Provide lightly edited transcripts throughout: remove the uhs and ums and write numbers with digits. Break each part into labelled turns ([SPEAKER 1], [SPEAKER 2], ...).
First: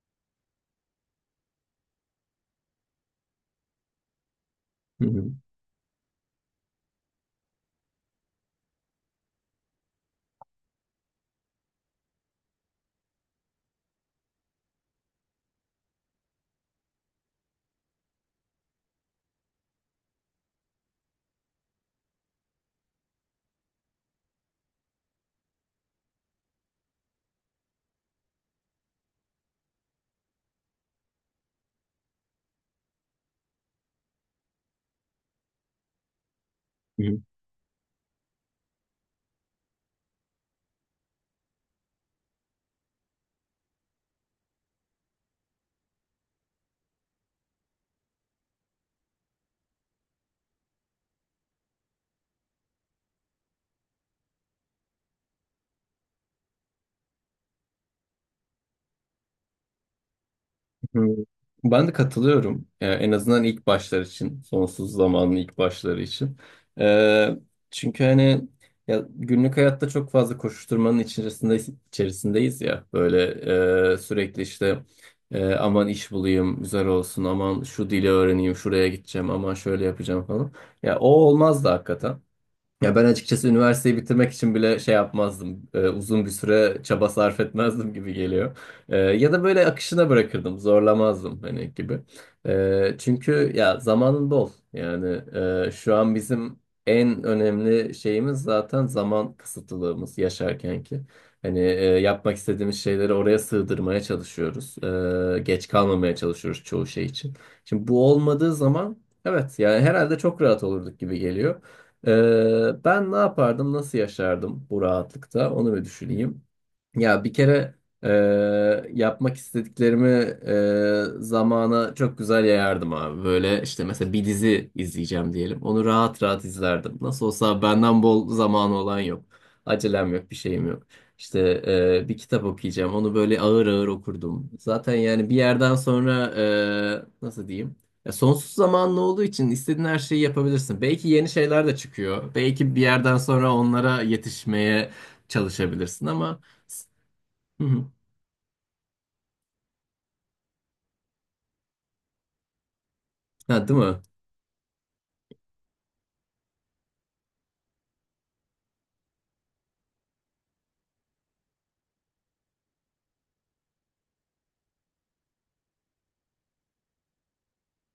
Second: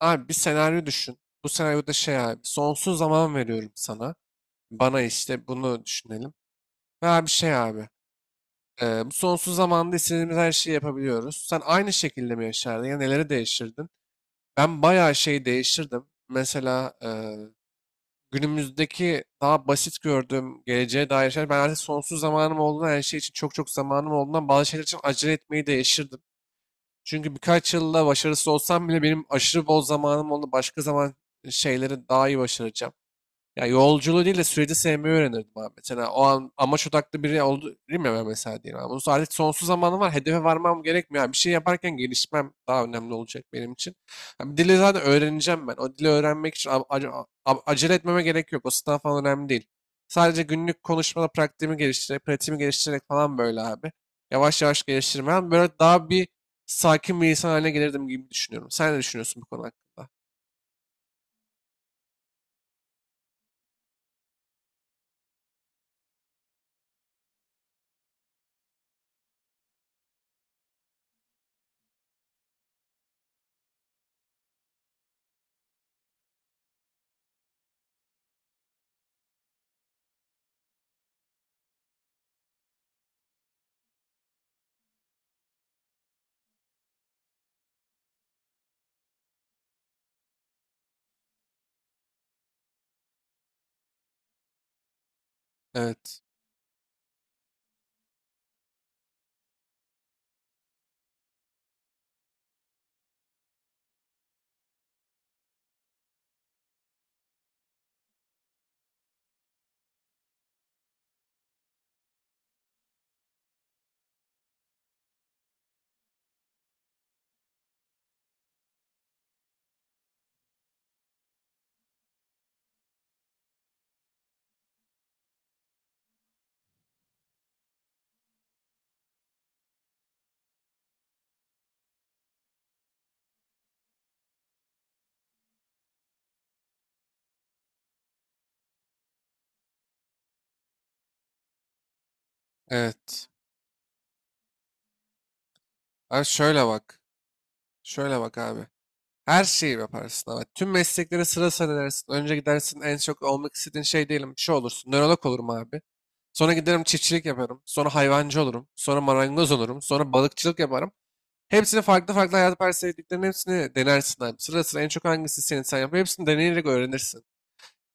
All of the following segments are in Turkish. [SPEAKER 1] Abi bir senaryo düşün. Bu senaryoda şey abi sonsuz zaman veriyorum sana. Bana
[SPEAKER 2] Hı hı,
[SPEAKER 1] işte bunu düşünelim. Ve abi şey abi bu sonsuz zamanda istediğimiz her şeyi yapabiliyoruz. Sen aynı şekilde mi yaşardın ya neleri değiştirdin? Ben bayağı şey değiştirdim. Mesela günümüzdeki daha basit gördüğüm geleceğe dair şeyler. Ben artık sonsuz zamanım olduğundan her şey için çok çok zamanım olduğundan bazı şeyler için acele etmeyi değiştirdim. Çünkü birkaç yılla başarısız olsam bile benim aşırı bol zamanım oldu. Başka zaman şeyleri daha iyi başaracağım. Ya yolculuğu değil de süreci sevmeyi öğrenirdim abi. Mesela o an amaç
[SPEAKER 2] hı
[SPEAKER 1] odaklı biri oldu değil mi, ben mesela diyelim abi. Bu artık sonsuz zamanım var. Hedefe varmam gerekmiyor. Yani bir şey yaparken gelişmem daha önemli olacak benim için. Yani dili zaten öğreneceğim ben. O dili öğrenmek için acele etmeme gerek yok. O sınav falan önemli değil. Sadece günlük konuşmada pratiğimi geliştirerek, pratiğimi geliştirerek falan böyle abi. Yavaş yavaş geliştirmem. Böyle daha bir sakin bir insan haline gelirdim gibi düşünüyorum. Sen ne düşünüyorsun bu konu hakkında?
[SPEAKER 2] hı. Ben de katılıyorum. En azından ilk başlar için, sonsuz zamanın ilk başları için. Ee, çünkü hani ya günlük hayatta çok fazla koşuşturmanın içerisindeyiz ya. Böyle sürekli işte aman iş bulayım, güzel olsun, aman şu dili öğreneyim, şuraya gideceğim, aman şöyle yapacağım falan. Ya o olmaz da hakikaten. Ya ben açıkçası üniversiteyi bitirmek için bile şey yapmazdım. Uzun bir süre çaba sarf etmezdim gibi geliyor. Ya da böyle akışına bırakırdım, zorlamazdım hani gibi. Çünkü ya zamanın bol. Yani şu an
[SPEAKER 1] Evet.
[SPEAKER 2] bizim en önemli şeyimiz zaten zaman kısıtlılığımız yaşarken ki. Hani yapmak istediğimiz şeyleri oraya sığdırmaya çalışıyoruz. Geç kalmamaya çalışıyoruz çoğu şey için. Şimdi bu olmadığı zaman, evet, yani herhalde çok rahat olurduk gibi geliyor. Ben ne yapardım, nasıl yaşardım bu rahatlıkta onu bir düşüneyim. Ya bir kere e, yapmak istediklerimi zamana çok güzel yayardım abi. Böyle işte mesela bir dizi izleyeceğim diyelim. Onu rahat rahat izlerdim. Nasıl olsa benden bol zamanı olan yok. Acelem yok, bir şeyim yok. İşte bir kitap okuyacağım. Onu böyle ağır ağır okurdum. Zaten yani bir yerden sonra, nasıl diyeyim? Ya sonsuz zamanlı olduğu için istediğin her şeyi yapabilirsin. Belki yeni şeyler de çıkıyor. Belki bir yerden
[SPEAKER 1] Evet.
[SPEAKER 2] sonra onlara yetişmeye çalışabilirsin
[SPEAKER 1] Abi
[SPEAKER 2] ama...
[SPEAKER 1] şöyle bak.
[SPEAKER 2] Hı hı.
[SPEAKER 1] Şöyle bak abi. Her şeyi yaparsın ama tüm mesleklere sıra sıralarısın. Önce gidersin en çok olmak
[SPEAKER 2] Ha, değil
[SPEAKER 1] istediğin
[SPEAKER 2] mi?
[SPEAKER 1] şey diyelim, bir şey olursun. Nörolog olurum abi. Sonra giderim çiftçilik yaparım. Sonra hayvancı olurum. Sonra marangoz olurum. Sonra balıkçılık yaparım. Hepsini farklı farklı hayat parsiyetliklerinin hepsini denersin abi. Sıra sıra en çok hangisi senin, sen yap. Hepsini deneyerek öğrenirsin.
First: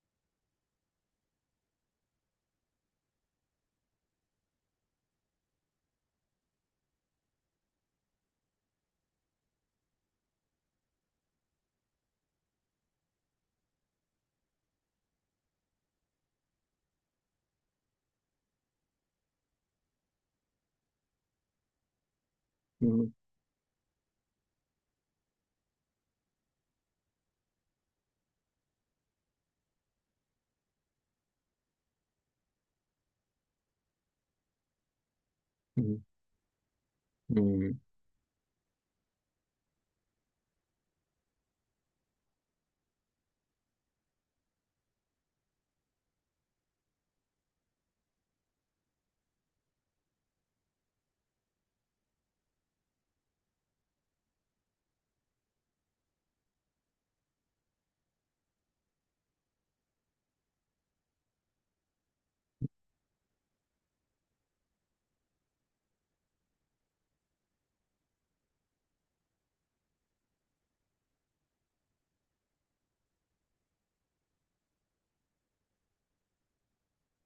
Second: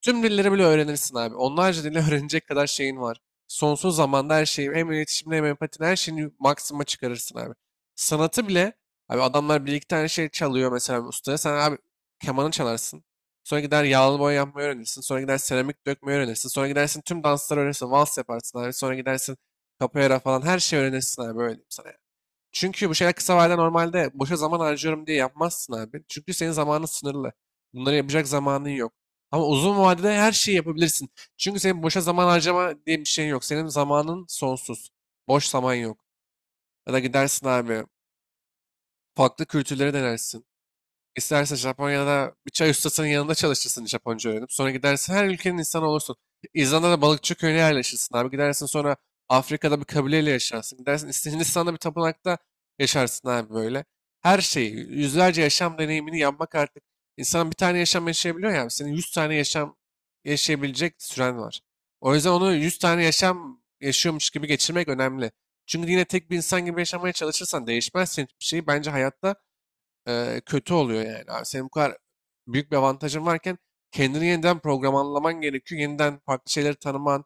[SPEAKER 1] Tüm dilleri bile öğrenirsin abi. Onlarca dili öğrenecek kadar şeyin var. Sonsuz zamanda her şeyi, hem iletişimde hem empatide her şeyini maksima çıkarırsın abi. Sanatı bile, abi adamlar bir iki tane şey çalıyor mesela ustaya. Sen abi kemanı çalarsın. Sonra gider yağlı boya yapmayı öğrenirsin. Sonra gider seramik dökmeyi öğrenirsin. Sonra gidersin tüm dansları öğrenirsin. Vals yaparsın abi. Sonra gidersin capoeira falan her şeyi öğrenirsin abi. Böyle diyeyim sana.
[SPEAKER 2] Hı
[SPEAKER 1] Çünkü bu
[SPEAKER 2] hı.
[SPEAKER 1] şeyler kısa vadede normalde boşa zaman harcıyorum diye yapmazsın abi. Çünkü senin zamanın sınırlı. Bunları yapacak zamanın yok. Ama uzun vadede her şeyi yapabilirsin. Çünkü senin boşa zaman harcama diye bir şeyin yok. Senin zamanın sonsuz. Boş zaman
[SPEAKER 2] Hı
[SPEAKER 1] yok.
[SPEAKER 2] hı.
[SPEAKER 1] Ya da gidersin
[SPEAKER 2] Hı.
[SPEAKER 1] abi, farklı kültürleri denersin. İstersen Japonya'da bir çay ustasının yanında çalışırsın, Japonca öğrenip. Sonra gidersin her ülkenin insanı olursun. İzlanda'da balıkçı köyüne yerleşirsin abi. Gidersin sonra Afrika'da bir kabileyle yaşarsın. Gidersin Hindistan'da bir tapınakta yaşarsın abi böyle. Her şeyi, yüzlerce yaşam deneyimini yapmak artık. İnsan bir tane yaşam yaşayabiliyor ya. Senin 100 tane yaşam yaşayabilecek süren var. O yüzden onu 100 tane yaşam yaşıyormuş gibi geçirmek önemli. Çünkü yine tek bir insan gibi yaşamaya çalışırsan değişmezsin hiçbir şeyi. Bence hayatta kötü oluyor yani. Abi senin bu kadar büyük bir avantajın varken kendini yeniden programlaman gerekiyor. Yeniden farklı şeyleri tanıman,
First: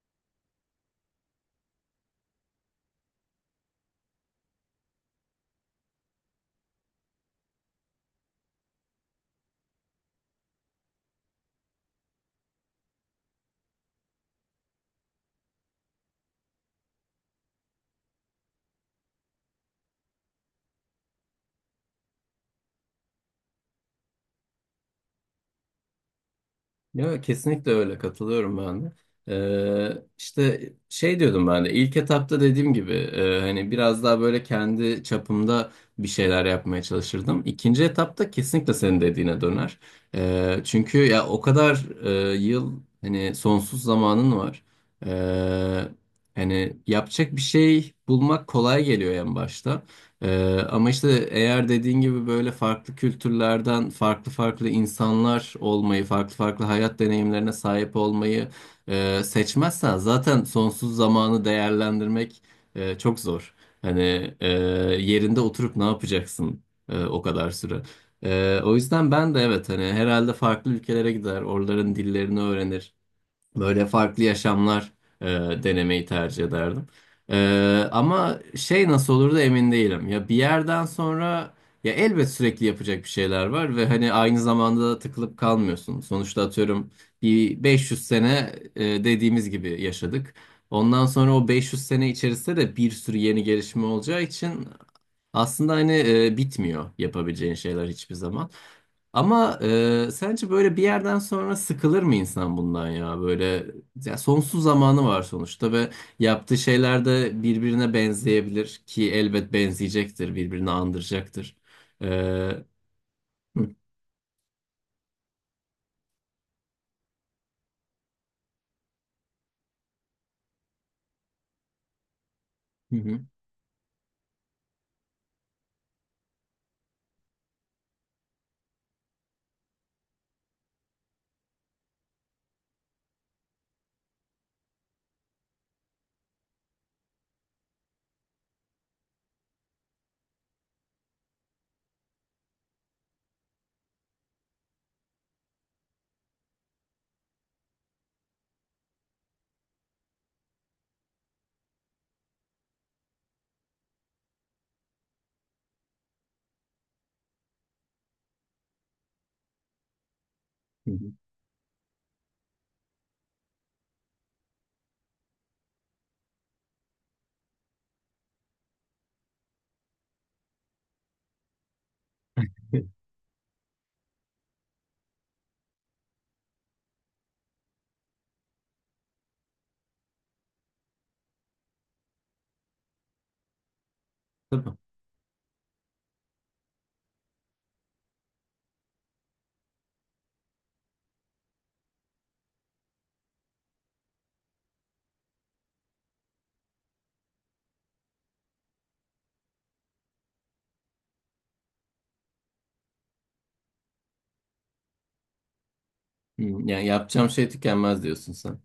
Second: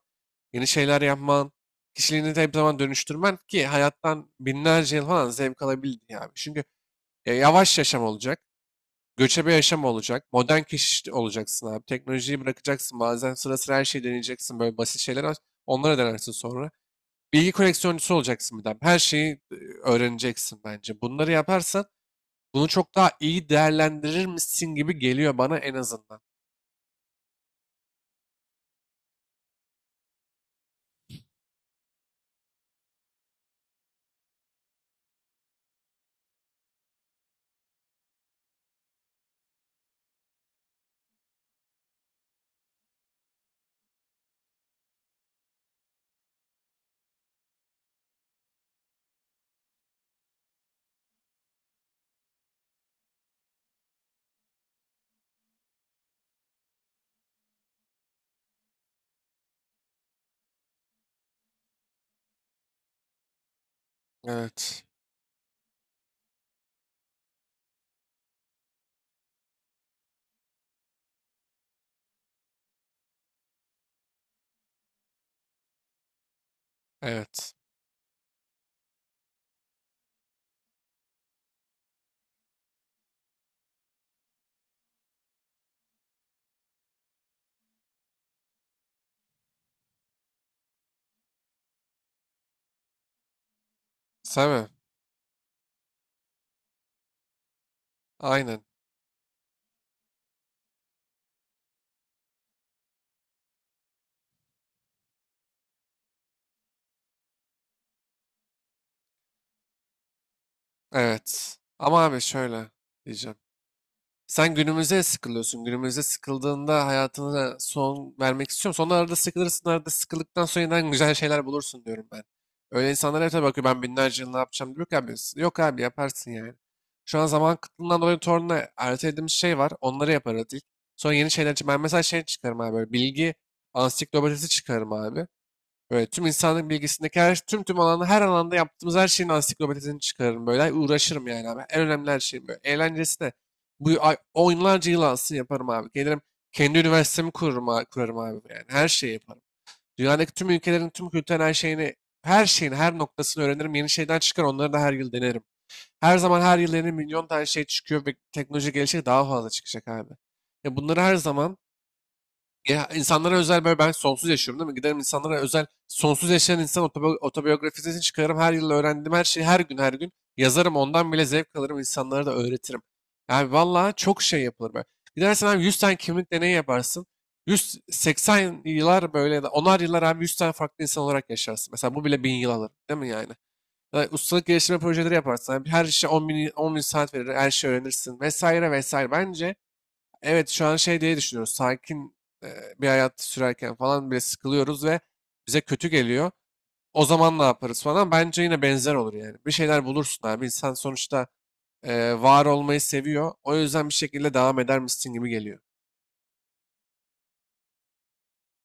[SPEAKER 1] yeni şeyler yapman, kişiliğini de hep zaman dönüştürmen ki hayattan binlerce yıl falan zevk alabildin abi. Çünkü yavaş yaşam olacak, göçebe yaşam olacak, modern kişi olacaksın abi. Teknolojiyi bırakacaksın bazen, sıra sıra her şeyi deneyeceksin, böyle basit şeyler var. Onlara denersin sonra. Bilgi koleksiyoncusu olacaksın bir daha. Her şeyi öğreneceksin bence. Bunları yaparsan bunu çok daha iyi değerlendirir misin gibi geliyor bana, en azından.
[SPEAKER 2] Ya kesinlikle öyle katılıyorum ben de. İşte şey diyordum ben de ilk etapta dediğim gibi, hani biraz daha böyle kendi çapımda bir şeyler yapmaya çalışırdım. İkinci etapta kesinlikle senin dediğine döner. Çünkü ya o kadar yıl hani sonsuz zamanın var. Ee, hani yapacak bir şey bulmak kolay geliyor en başta. Ama işte eğer dediğin gibi böyle farklı kültürlerden farklı farklı insanlar olmayı, farklı farklı hayat deneyimlerine sahip olmayı seçmezsen zaten sonsuz zamanı değerlendirmek çok zor. Hani
[SPEAKER 1] Evet.
[SPEAKER 2] yerinde oturup ne yapacaksın o kadar süre. O yüzden ben de, evet, hani herhalde farklı ülkelere gider, oraların dillerini öğrenir. Böyle farklı yaşamlar e, denemeyi tercih ederdim.
[SPEAKER 1] Evet.
[SPEAKER 2] Ama şey nasıl olur da emin değilim. Ya bir yerden sonra ya elbet sürekli yapacak bir şeyler var ve hani aynı zamanda da tıkılıp kalmıyorsun. Sonuçta atıyorum bir 500 sene, dediğimiz gibi yaşadık. Ondan sonra o 500 sene içerisinde de bir sürü yeni gelişme olacağı
[SPEAKER 1] Sen mi?
[SPEAKER 2] için aslında hani bitmiyor yapabileceğin şeyler hiçbir zaman.
[SPEAKER 1] Aynen.
[SPEAKER 2] Ama sence böyle bir yerden sonra sıkılır mı insan bundan ya? Böyle ya sonsuz zamanı var sonuçta ve yaptığı şeyler de birbirine benzeyebilir ki elbet benzeyecektir, birbirini
[SPEAKER 1] Evet.
[SPEAKER 2] andıracaktır.
[SPEAKER 1] Ama
[SPEAKER 2] E,
[SPEAKER 1] abi
[SPEAKER 2] hı,
[SPEAKER 1] şöyle diyeceğim. Sen günümüze sıkılıyorsun. Günümüze sıkıldığında hayatına son vermek istiyorum. Sonra arada sıkılırsın, arada sıkıldıktan sonra yeniden güzel şeyler bulursun diyorum ben. Öyle insanlar
[SPEAKER 2] hı,
[SPEAKER 1] hep tabii bakıyor, ben binlerce yıl ne yapacağım diyor ki abi. Yok abi, yaparsın yani. Şu an zaman kıtlığından dolayı torunla ertelediğimiz şey var. Onları yaparız ilk. Sonra yeni şeyler için. Ben mesela şey çıkarım abi, böyle bilgi ansiklopedisi çıkarım abi. Böyle tüm insanlık bilgisindeki her, tüm alanda, her alanda yaptığımız her şeyin ansiklopedisini çıkarırım böyle. Uğraşırım yani abi. En önemli her şeyim böyle. Eğlencesi de bu ay, onlarca yıl alsın yaparım abi. Gelirim kendi üniversitemi kururum, kurarım abi yani. Her şeyi yaparım. Dünyadaki tüm ülkelerin tüm kültürel her şeyini, her şeyin her noktasını öğrenirim. Yeni şeyden çıkar onları da her yıl denerim. Her zaman, her yıl yeni milyon tane şey çıkıyor ve teknoloji gelişecek, daha fazla çıkacak abi. Ya
[SPEAKER 2] hı,
[SPEAKER 1] bunları her zaman, ya insanlara özel böyle ben sonsuz yaşıyorum değil mi? Giderim insanlara özel sonsuz yaşayan insan otobiyografisini çıkarırım. Her yıl öğrendiğim her şeyi her gün her gün yazarım. Ondan bile zevk alırım. İnsanlara da öğretirim. Yani vallahi çok şey yapılır böyle. Gidersen abi 100 tane kimlik deneyi yaparsın. 180 yıllar böyle, ya da onar yıllar abi 100 tane farklı insan olarak yaşarsın. Mesela bu bile 1000 yıl alır değil mi yani? Ya da ustalık
[SPEAKER 2] hı.
[SPEAKER 1] geliştirme projeleri yaparsın. Abi her işe 10 bin, 10 bin saat verir. Her şeyi öğrenirsin vesaire vesaire. Bence evet, şu an şey diye düşünüyoruz. Sakin bir hayat sürerken falan bile sıkılıyoruz ve bize kötü geliyor. O zaman ne yaparız falan. Bence yine benzer olur yani. Bir şeyler bulursun abi. İnsan sonuçta var olmayı seviyor. O yüzden bir şekilde devam eder misin gibi geliyor.
[SPEAKER 2] Hmm, yani yapacağım şey tükenmez diyorsun sen.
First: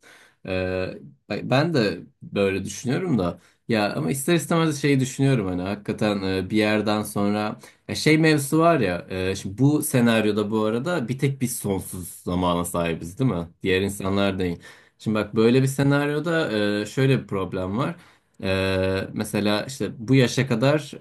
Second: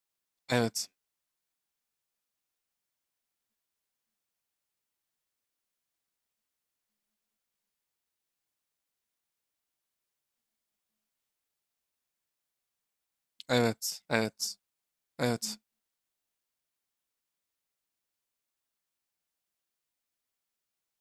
[SPEAKER 1] Evet.
[SPEAKER 2] Ee, ben de böyle düşünüyorum da, ya ama ister istemez şeyi düşünüyorum hani hakikaten, bir yerden sonra ya şey mevzusu var ya, şimdi bu senaryoda bu arada bir tek biz sonsuz zamana sahibiz, değil mi? Diğer
[SPEAKER 1] Evet.
[SPEAKER 2] insanlar
[SPEAKER 1] Evet.
[SPEAKER 2] değil. Şimdi bak,
[SPEAKER 1] Evet.
[SPEAKER 2] böyle bir senaryoda şöyle bir problem var. Mesela işte bu yaşa kadar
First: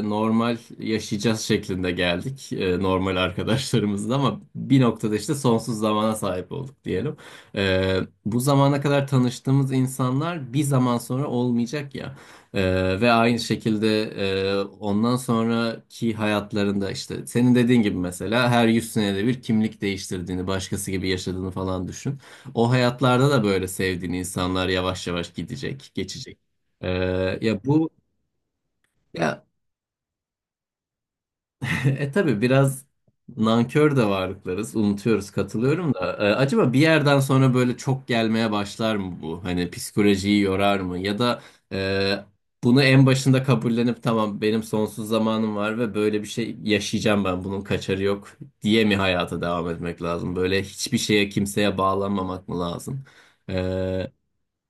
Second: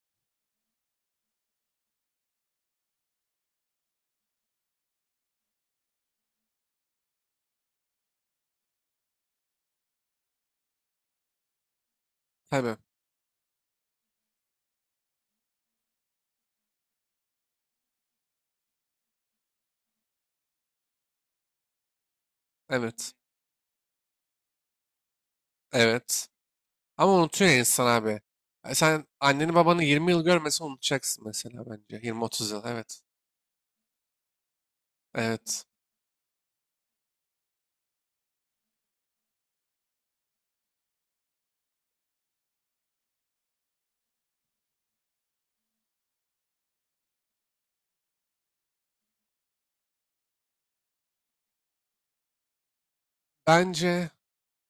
[SPEAKER 2] normal yaşayacağız şeklinde geldik, normal arkadaşlarımızla, ama bir noktada işte sonsuz zamana sahip olduk diyelim. Ee, bu zamana kadar tanıştığımız insanlar bir zaman sonra olmayacak ya.
[SPEAKER 1] Tabii.
[SPEAKER 2] Ve aynı şekilde, ondan sonraki hayatlarında işte senin dediğin gibi, mesela her 100 senede bir kimlik değiştirdiğini, başkası gibi yaşadığını falan düşün. O
[SPEAKER 1] Evet.
[SPEAKER 2] hayatlarda da böyle sevdiğin insanlar yavaş yavaş gidecek,
[SPEAKER 1] Evet.
[SPEAKER 2] geçecek.
[SPEAKER 1] Ama
[SPEAKER 2] Ee,
[SPEAKER 1] unutuyor ya
[SPEAKER 2] ya
[SPEAKER 1] insan
[SPEAKER 2] bu
[SPEAKER 1] abi. Sen
[SPEAKER 2] ya,
[SPEAKER 1] anneni babanı 20 yıl görmesen unutacaksın mesela bence.
[SPEAKER 2] tabii
[SPEAKER 1] 20-30 yıl.
[SPEAKER 2] biraz
[SPEAKER 1] Evet.
[SPEAKER 2] nankör de varlıklarız. Unutuyoruz,
[SPEAKER 1] Evet.
[SPEAKER 2] katılıyorum da. Acaba bir yerden sonra böyle çok gelmeye başlar mı bu? Hani psikolojiyi yorar mı? Ya da e, bunu en başında kabullenip tamam benim sonsuz zamanım var ve böyle bir şey yaşayacağım, ben bunun kaçarı yok diye mi hayata devam etmek lazım? Böyle hiçbir şeye, kimseye bağlanmamak mı lazım?
[SPEAKER 1] Bence
[SPEAKER 2] Ee,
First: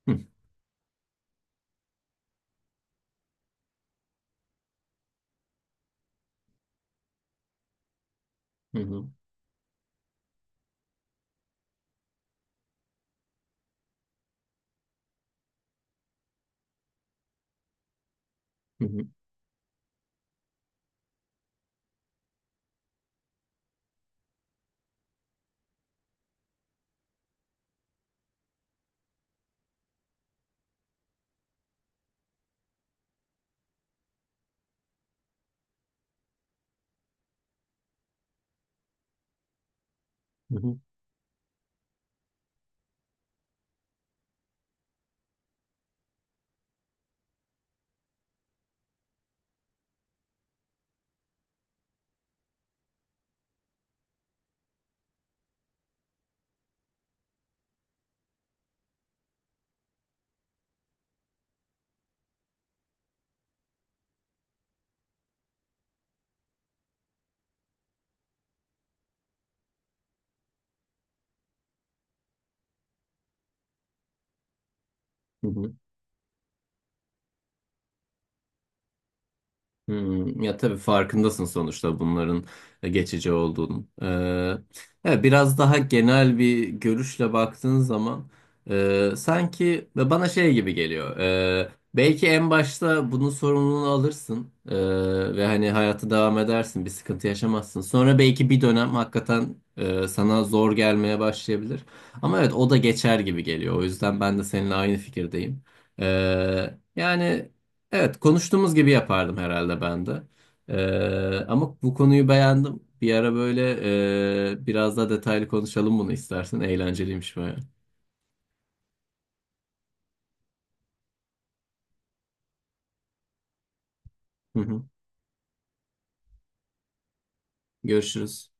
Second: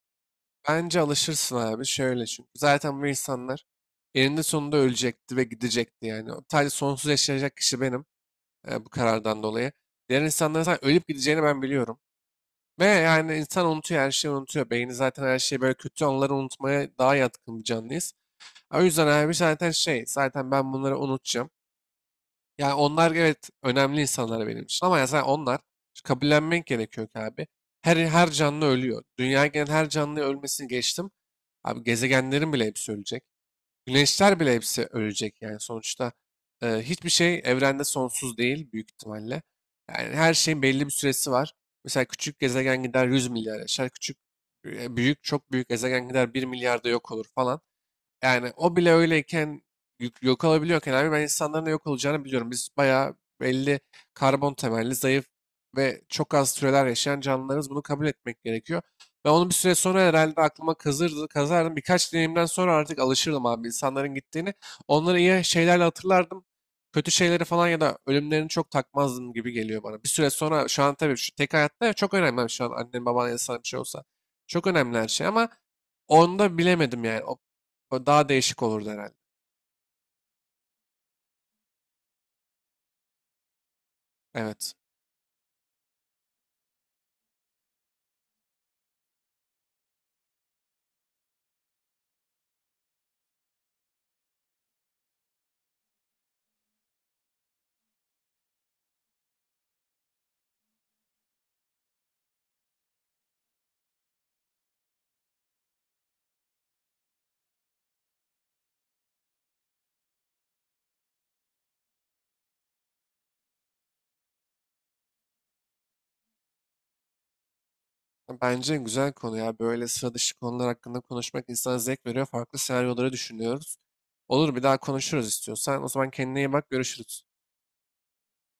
[SPEAKER 2] hı,
[SPEAKER 1] Bence alışırsın abi şöyle, çünkü zaten bu insanlar eninde sonunda ölecekti ve gidecekti yani. O, sadece sonsuz yaşayacak kişi benim
[SPEAKER 2] hı,
[SPEAKER 1] bu
[SPEAKER 2] hı,
[SPEAKER 1] karardan dolayı. Diğer insanların zaten ölüp gideceğini ben biliyorum. Ve yani insan unutuyor, her şeyi unutuyor. Beyni zaten her şeyi böyle, kötü anıları unutmaya daha yatkın bir canlıyız. O
[SPEAKER 2] hı,
[SPEAKER 1] yüzden abi zaten şey, zaten ben bunları unutacağım. Yani onlar evet önemli insanlar benim için ama yani onlar işte, kabullenmek gerekiyor ki abi. Her canlı ölüyor. Dünya gelen her canlı ölmesini geçtim. Abi gezegenlerin bile hepsi ölecek. Güneşler bile hepsi ölecek yani sonuçta. Hiçbir şey evrende sonsuz değil büyük ihtimalle. Yani her şeyin
[SPEAKER 2] hı,
[SPEAKER 1] belli bir süresi var. Mesela küçük gezegen gider 100 milyar yaşar. Küçük, büyük, çok büyük gezegen gider 1 milyarda yok olur falan. Yani o bile öyleyken yok olabiliyorken abi, ben insanların da yok olacağını biliyorum. Biz bayağı belli karbon temelli, zayıf ve çok az süreler yaşayan canlılarız. Bunu kabul etmek gerekiyor. Ve onu bir süre sonra herhalde aklıma kazırdı, kazardım. Birkaç deneyimden sonra artık alışırdım abi insanların gittiğini. Onları iyi şeylerle hatırlardım. Kötü şeyleri falan ya da ölümlerini çok takmazdım gibi geliyor bana. Bir süre sonra, şu an tabii şu tek hayatta çok önemli abi, şu an annen baban insan bir şey olsa. Çok önemli her şey ama
[SPEAKER 2] hı, hı.
[SPEAKER 1] onu da bilemedim yani. O daha değişik olurdu herhalde.
[SPEAKER 2] Hmm, ya tabii farkındasın sonuçta bunların geçici olduğunu. Ee,
[SPEAKER 1] Evet.
[SPEAKER 2] evet, biraz daha genel bir görüşle baktığın zaman sanki ve bana şey gibi geliyor. Belki en başta bunun sorumluluğunu alırsın, ve hani hayatı devam edersin, bir sıkıntı yaşamazsın. Sonra belki bir dönem hakikaten sana zor gelmeye başlayabilir. Ama evet o da geçer gibi geliyor. O yüzden ben de seninle aynı fikirdeyim. Yani. Evet, konuştuğumuz gibi yapardım herhalde ben de. Ama bu konuyu beğendim. Bir ara böyle biraz daha detaylı konuşalım bunu istersen. Eğlenceliymiş baya.
[SPEAKER 1] Bence güzel konu ya. Böyle sıra dışı konular hakkında konuşmak insana zevk veriyor. Farklı senaryoları düşünüyoruz. Olur,
[SPEAKER 2] Hı
[SPEAKER 1] bir daha
[SPEAKER 2] hı.
[SPEAKER 1] konuşuruz istiyorsan. O zaman kendine iyi bak. Görüşürüz.
[SPEAKER 2] Görüşürüz.